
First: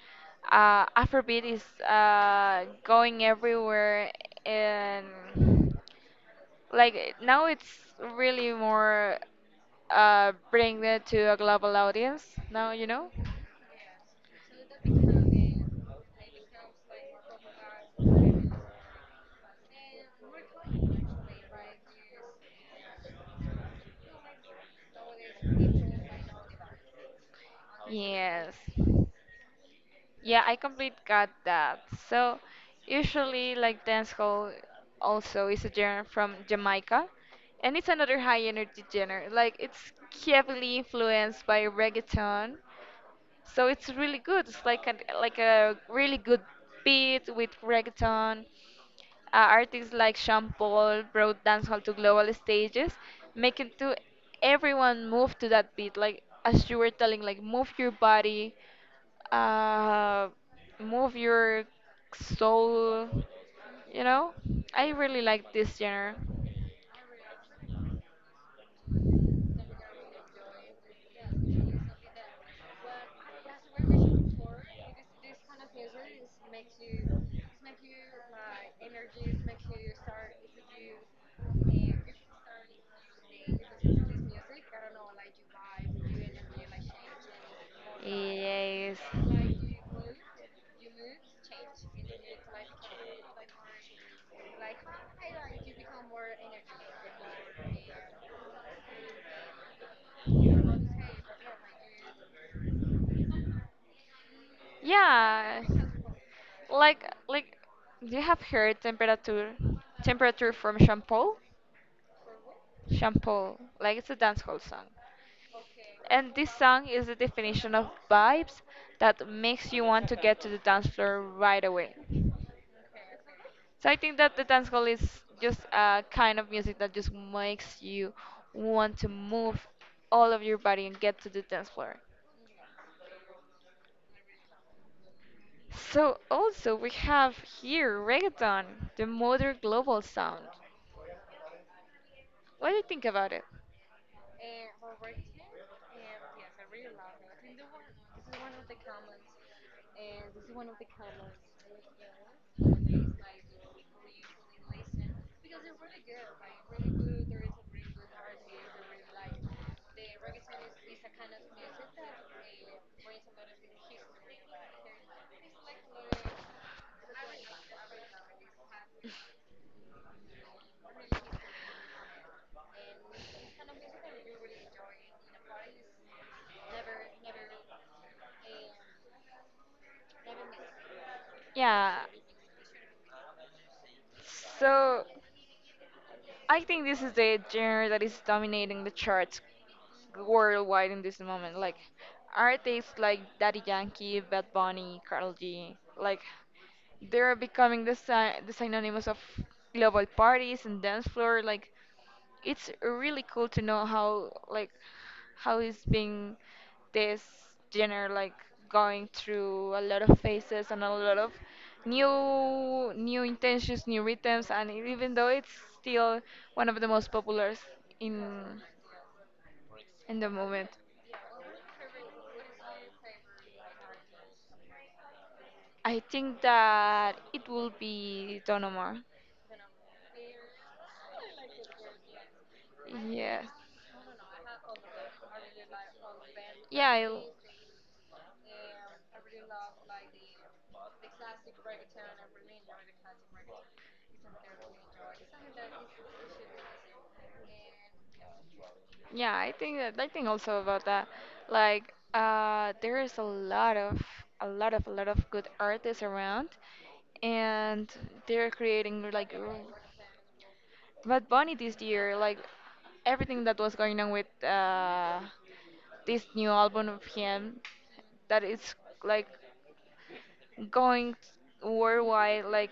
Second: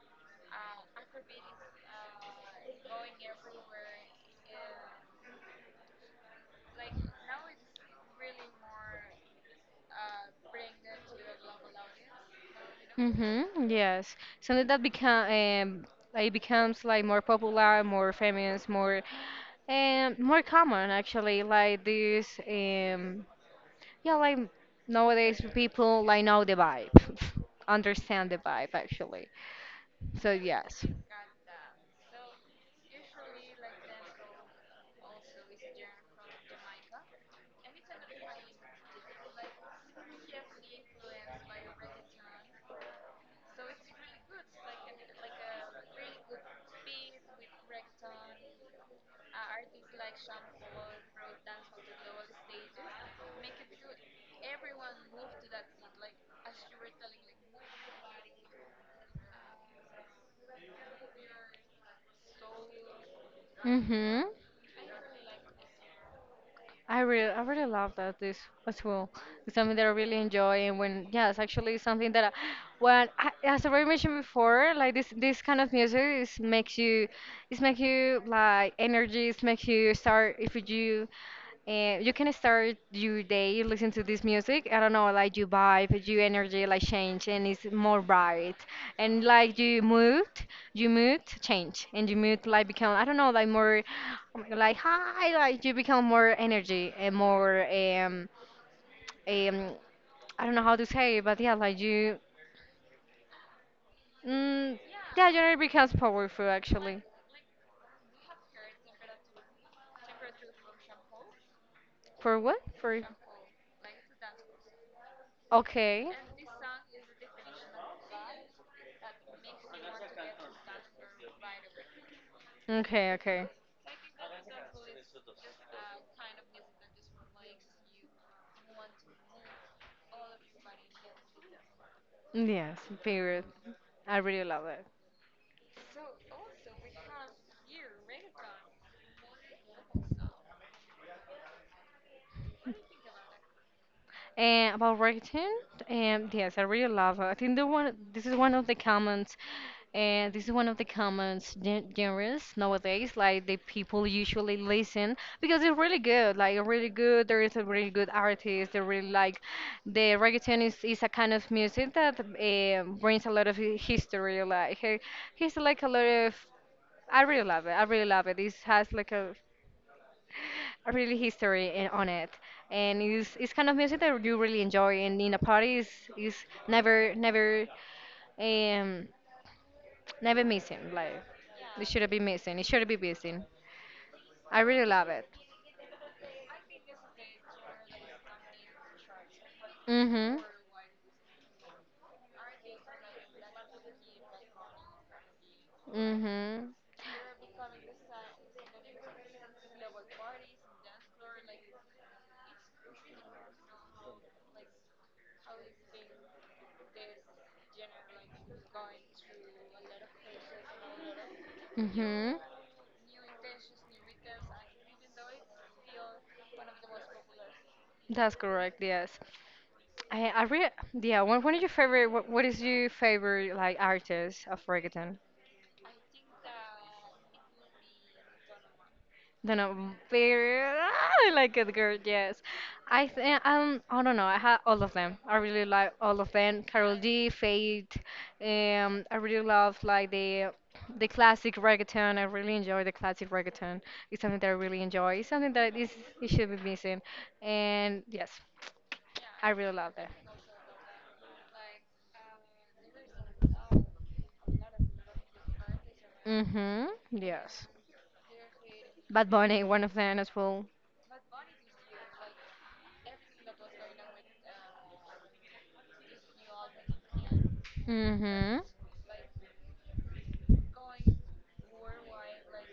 Speaker 1: Afrobeat is going everywhere, and like now it's really more, bring it to a global audience. Now you know.
Speaker 2: Mm-hmm, yes. Something that become it becomes like more popular, more famous, more common, actually. Like this, yeah, like nowadays people like know the vibe, understand the
Speaker 1: Yes.
Speaker 2: vibe, actually. So
Speaker 1: Yeah, I
Speaker 2: yes.
Speaker 1: complete got that. So usually like dancehall also is a genre from Jamaica, and it's another high energy genre. Like it's heavily influenced by reggaeton. So it's really good. It's like a really good beat with reggaeton, artists like Sean Paul brought dancehall to global stages, making to everyone move to that beat. Like as you were telling, like move your body, uh, move your soul. You
Speaker 2: Mm-hmm.
Speaker 1: know, I really like this genre.
Speaker 2: I really love that this as well. It's something that I really enjoy, and when, yeah, it's actually something that, when I, as I already mentioned before, like this kind of music is makes you, it's make you like energies, makes you start if you you can start your day listening to this music. I don't know, like you vibe, your energy like change, and it's more bright.
Speaker 1: Yes.
Speaker 2: And like you mood, change, and you mood like become I don't know, like more, oh my God, like high, like you become more energy and more um I don't know how to say it, but yeah, like you, mm, yeah, your energy
Speaker 1: Yeah.
Speaker 2: becomes powerful, actually.
Speaker 1: Like you have heard temperature from Shampoo?
Speaker 2: For what? For,
Speaker 1: Shampoo. Like it's a dancehall song.
Speaker 2: okay,
Speaker 1: And this song is the definition of vibes that makes you want to get to the dance floor right away.
Speaker 2: okay, okay.
Speaker 1: So I think that the dance hall is just a kind of music that just makes you want to move all of your body and get to the dance floor.
Speaker 2: Yes, period. I really love it.
Speaker 1: So also we have here reggaeton, the modern global sound. What do you think about it?
Speaker 2: And about writing, yes, I really love it. I think the one this is one of the comments, and this is one of the comments genres nowadays. Like the people usually listen because it's really good. Like really good. There is a really good artist. They really like the reggaeton is a kind of music that brings a lot of history. Like he's like a lot of. I really love it. I really love it. This has like a really history on it, and it's kind of music that you really enjoy, and in a party is never never um never missing, like
Speaker 1: Yeah.
Speaker 2: it shouldn't be missing. I really
Speaker 1: So
Speaker 2: love it.
Speaker 1: I think this is the genre that is dominating the charts
Speaker 2: Hmm.
Speaker 1: worldwide in this moment. Like artists like Daddy Yankee, Bad Bunny, Karol G, like
Speaker 2: Hmm.
Speaker 1: they're becoming the, the synonymous of global parties and dance floor. Like it's really cool to know how like how is being this genre like going through a lot of phases and a lot of
Speaker 2: Hmm.
Speaker 1: new new intentions new rhythms, and even though it's still one of the most popular in
Speaker 2: That's correct, yes.
Speaker 1: in
Speaker 2: i
Speaker 1: the
Speaker 2: i really,
Speaker 1: moment,
Speaker 2: yeah, what is your favorite what is your favorite like artist of reggaeton?
Speaker 1: I think that it will be Don Omar.
Speaker 2: Then a very I like it, girl. Yes, I think
Speaker 1: Yes.
Speaker 2: I don't know. I had all of them. I really like all of them.
Speaker 1: Yeah,
Speaker 2: Carol
Speaker 1: I,
Speaker 2: G, Fate. I really love like the classic reggaeton. I really enjoy the classic reggaeton. It's something that I really enjoy. It's something that is, it should be missing. And yes,
Speaker 1: yeah,
Speaker 2: I
Speaker 1: I
Speaker 2: really
Speaker 1: think
Speaker 2: love
Speaker 1: that I
Speaker 2: that.
Speaker 1: think also about that. Like, there is a lot of a lot of good artists around,
Speaker 2: Mhm. Yes.
Speaker 1: and they're creating
Speaker 2: Bad
Speaker 1: like
Speaker 2: Bunny, one of them as well.
Speaker 1: Bad Bunny this year, like everything that was going on with this new album of him, that
Speaker 2: Mhm.
Speaker 1: is like going worldwide. Like,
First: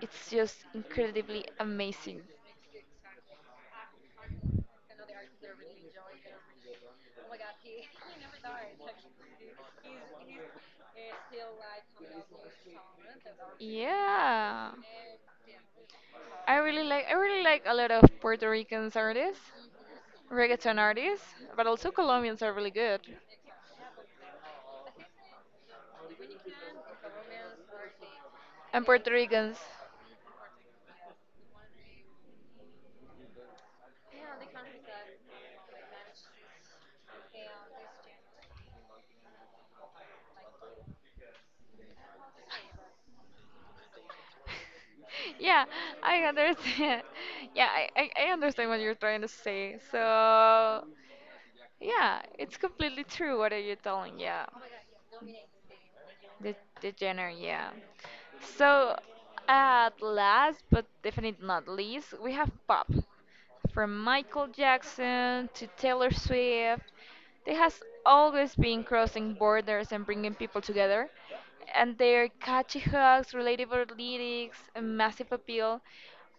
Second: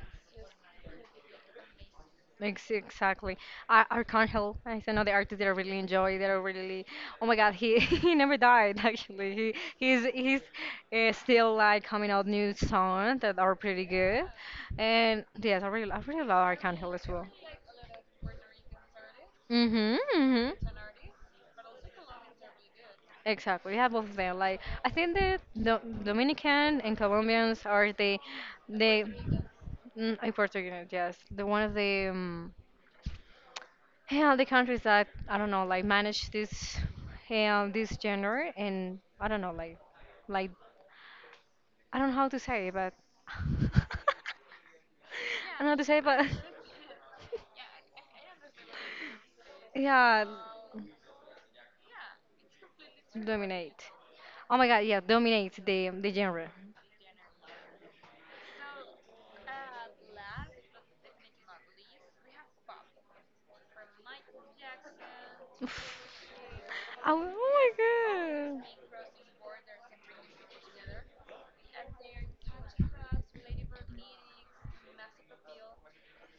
Speaker 1: it's just incredibly amazing.
Speaker 2: Exactly. Arcángel is another artist that I really enjoy. That I really, oh my God, he he never died, actually. He's still like coming out new songs that are pretty good.
Speaker 1: Yeah.
Speaker 2: And yes, I really love Arcángel as
Speaker 1: I
Speaker 2: well.
Speaker 1: really like a lot of Puerto Ricans artists,
Speaker 2: Mhm, mhm.
Speaker 1: reggaeton artists, but also Colombians are really good.
Speaker 2: Exactly. We have both of them. Like I think that the Dominican and Colombians are the
Speaker 1: And
Speaker 2: the
Speaker 1: Puerto Ricans.
Speaker 2: mm, and Puerto, yes, the one of the yeah, the countries that I don't know, like manage this gender, and I don't know, like I don't know how to say it, but I
Speaker 1: Yeah,
Speaker 2: don't know how to say it,
Speaker 1: I
Speaker 2: but
Speaker 1: understand. Yeah, I understand what you're trying to say.
Speaker 2: yeah,
Speaker 1: So, yeah, it's completely true what are you
Speaker 2: dominate.
Speaker 1: telling, yeah.
Speaker 2: Oh my God, yeah, dominate the genre.
Speaker 1: The the genre, yeah. So at last, but definitely not least, we have pop. From Michael Jackson to
Speaker 2: Oof.
Speaker 1: Taylor Swift,
Speaker 2: Oh, oh
Speaker 1: they has always
Speaker 2: my God.
Speaker 1: been crossing borders and bringing people together. And their catchy hooks, relatable lyrics, and massive appeal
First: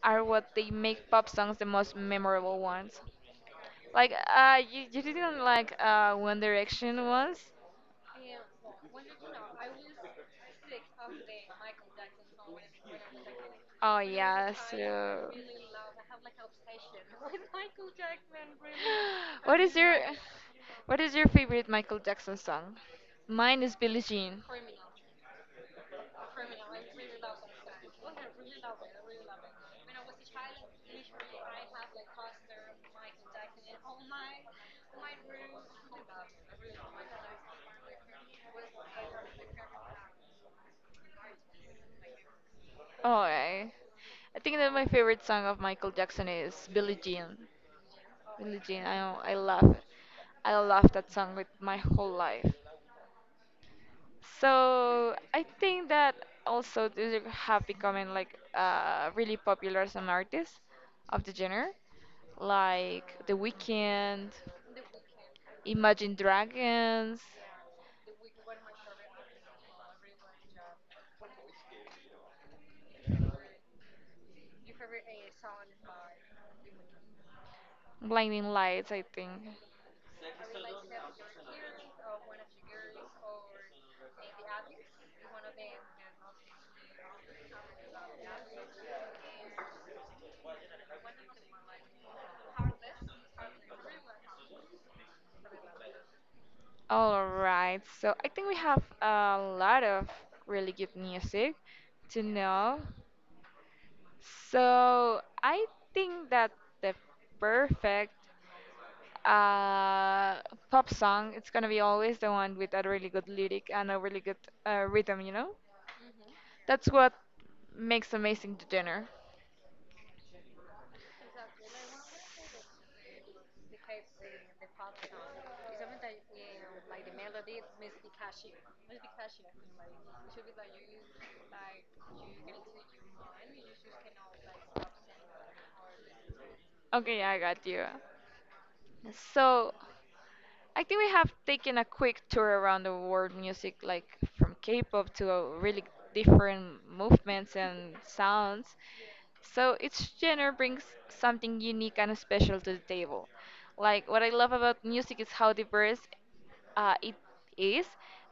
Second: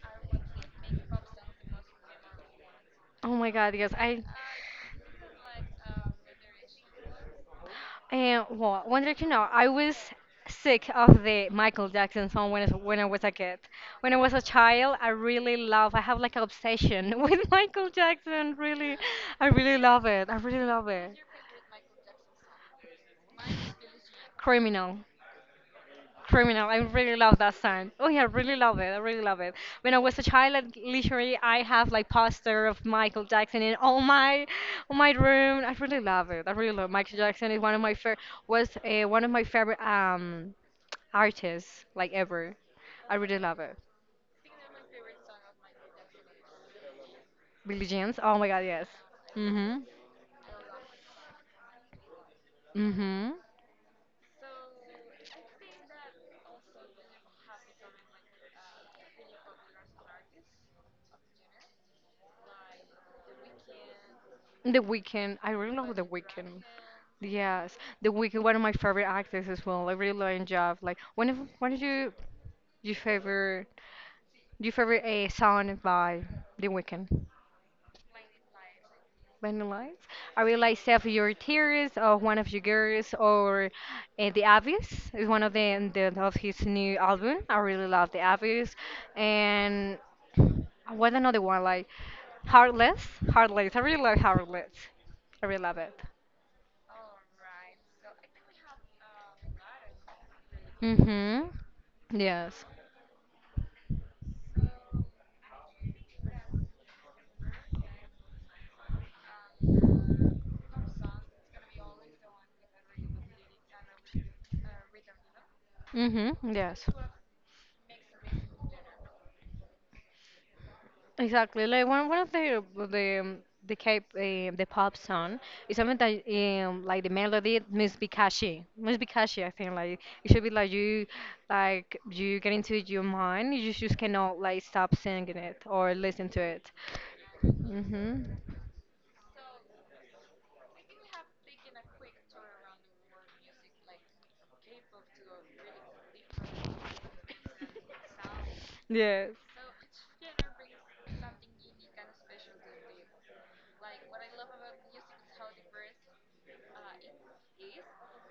Speaker 1: are what they make pop songs the most memorable ones.
Speaker 2: Oh my God, yes,
Speaker 1: Like,
Speaker 2: I
Speaker 1: you didn't like One Direction once?
Speaker 2: And well, wanted to know, I was sick of the Michael Jackson song when I was a kid.
Speaker 1: Oh
Speaker 2: When I was a
Speaker 1: yeah,
Speaker 2: child, I
Speaker 1: so.
Speaker 2: really love. I have like an obsession with Michael Jackson. Really, I
Speaker 1: What is
Speaker 2: really
Speaker 1: your
Speaker 2: love it. I really love
Speaker 1: What is
Speaker 2: it.
Speaker 1: your favorite Michael Jackson song? Mine is Billie Jean.
Speaker 2: Criminal. Criminal. I really love that song. Oh yeah, I really love it. I really love it. When I was a child, like, literally, I have like poster of Michael Jackson in all my room. I really love it. I really love Michael Jackson. Is one of my favorite, was one of my favorite artists like ever.
Speaker 1: Oh,
Speaker 2: I really love it.
Speaker 1: I think that my favorite song of Michael Jackson is Billie Jean.
Speaker 2: Billie Jean's. Oh my
Speaker 1: Billie
Speaker 2: God,
Speaker 1: Jean,
Speaker 2: yes.
Speaker 1: I love it.
Speaker 2: Mhm.
Speaker 1: I love that song with my whole life.
Speaker 2: Mhm.
Speaker 1: So I think that also they have become like really popular some artists of the genre, like The Weeknd,
Speaker 2: The Weeknd. I really love The
Speaker 1: Imagine
Speaker 2: Weeknd.
Speaker 1: Dragons.
Speaker 2: Yes, The Wicked, one of my favorite actors as well. I really love Jeff. Like, one of your favorite song by The Weeknd?
Speaker 1: Blinding Lights, I think.
Speaker 2: Blinding Lights. I really like Save Your Tears or One of Your Girls or The Abyss is one of the of his new album. I really love The Abyss and what another one like Heartless. Heartless. I really like Heartless. I really love it.
Speaker 1: All right, so I think we have a lot of really good
Speaker 2: Mhm.
Speaker 1: music to
Speaker 2: Yes.
Speaker 1: know. So I think that the perfect uh, pop song it's gonna be always the one with a really good lyric and a really good rhythm, you know?
Speaker 2: Mhm.
Speaker 1: That's
Speaker 2: Yes.
Speaker 1: what makes amazing the dinner.
Speaker 2: Exactly, like one of the pop song is something that like the melody must be catchy, must be catchy. I think like it should be like you get into your mind, you just cannot like stop singing it or listen to it.
Speaker 1: Okay, I got you.
Speaker 2: Mhm.
Speaker 1: So I think we have taken a quick tour around the world music, like from K-pop to really different movements and sounds.
Speaker 2: Yes.
Speaker 1: So each genre brings something unique and special to the table. Like what I love about music is how diverse it is,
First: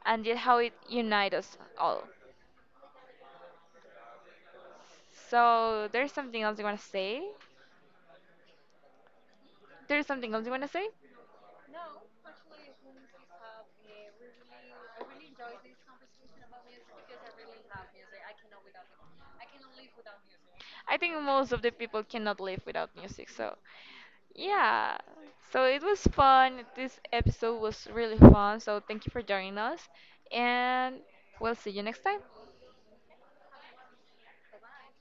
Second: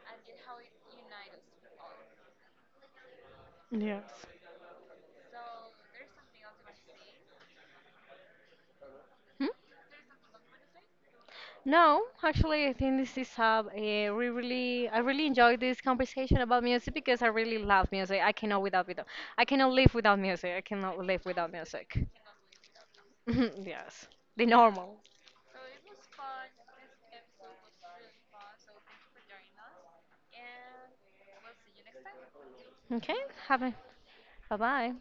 Speaker 1: and yet how it unites us all.
Speaker 2: Yes.
Speaker 1: So there's something else you want to say?
Speaker 2: Hmm?
Speaker 1: There's something else you want to say?
Speaker 2: No, actually, I think this is a we really I really enjoyed this conversation about music because I really love music. I cannot live without music. I cannot
Speaker 1: I think
Speaker 2: live
Speaker 1: most
Speaker 2: without
Speaker 1: of the
Speaker 2: music.
Speaker 1: people cannot live without music, so
Speaker 2: Yes, the
Speaker 1: yeah.
Speaker 2: normal.
Speaker 1: So it was fun. This episode was really fun. So thank you for joining us. And we'll see you next time.
Speaker 2: Okay, have a bye bye.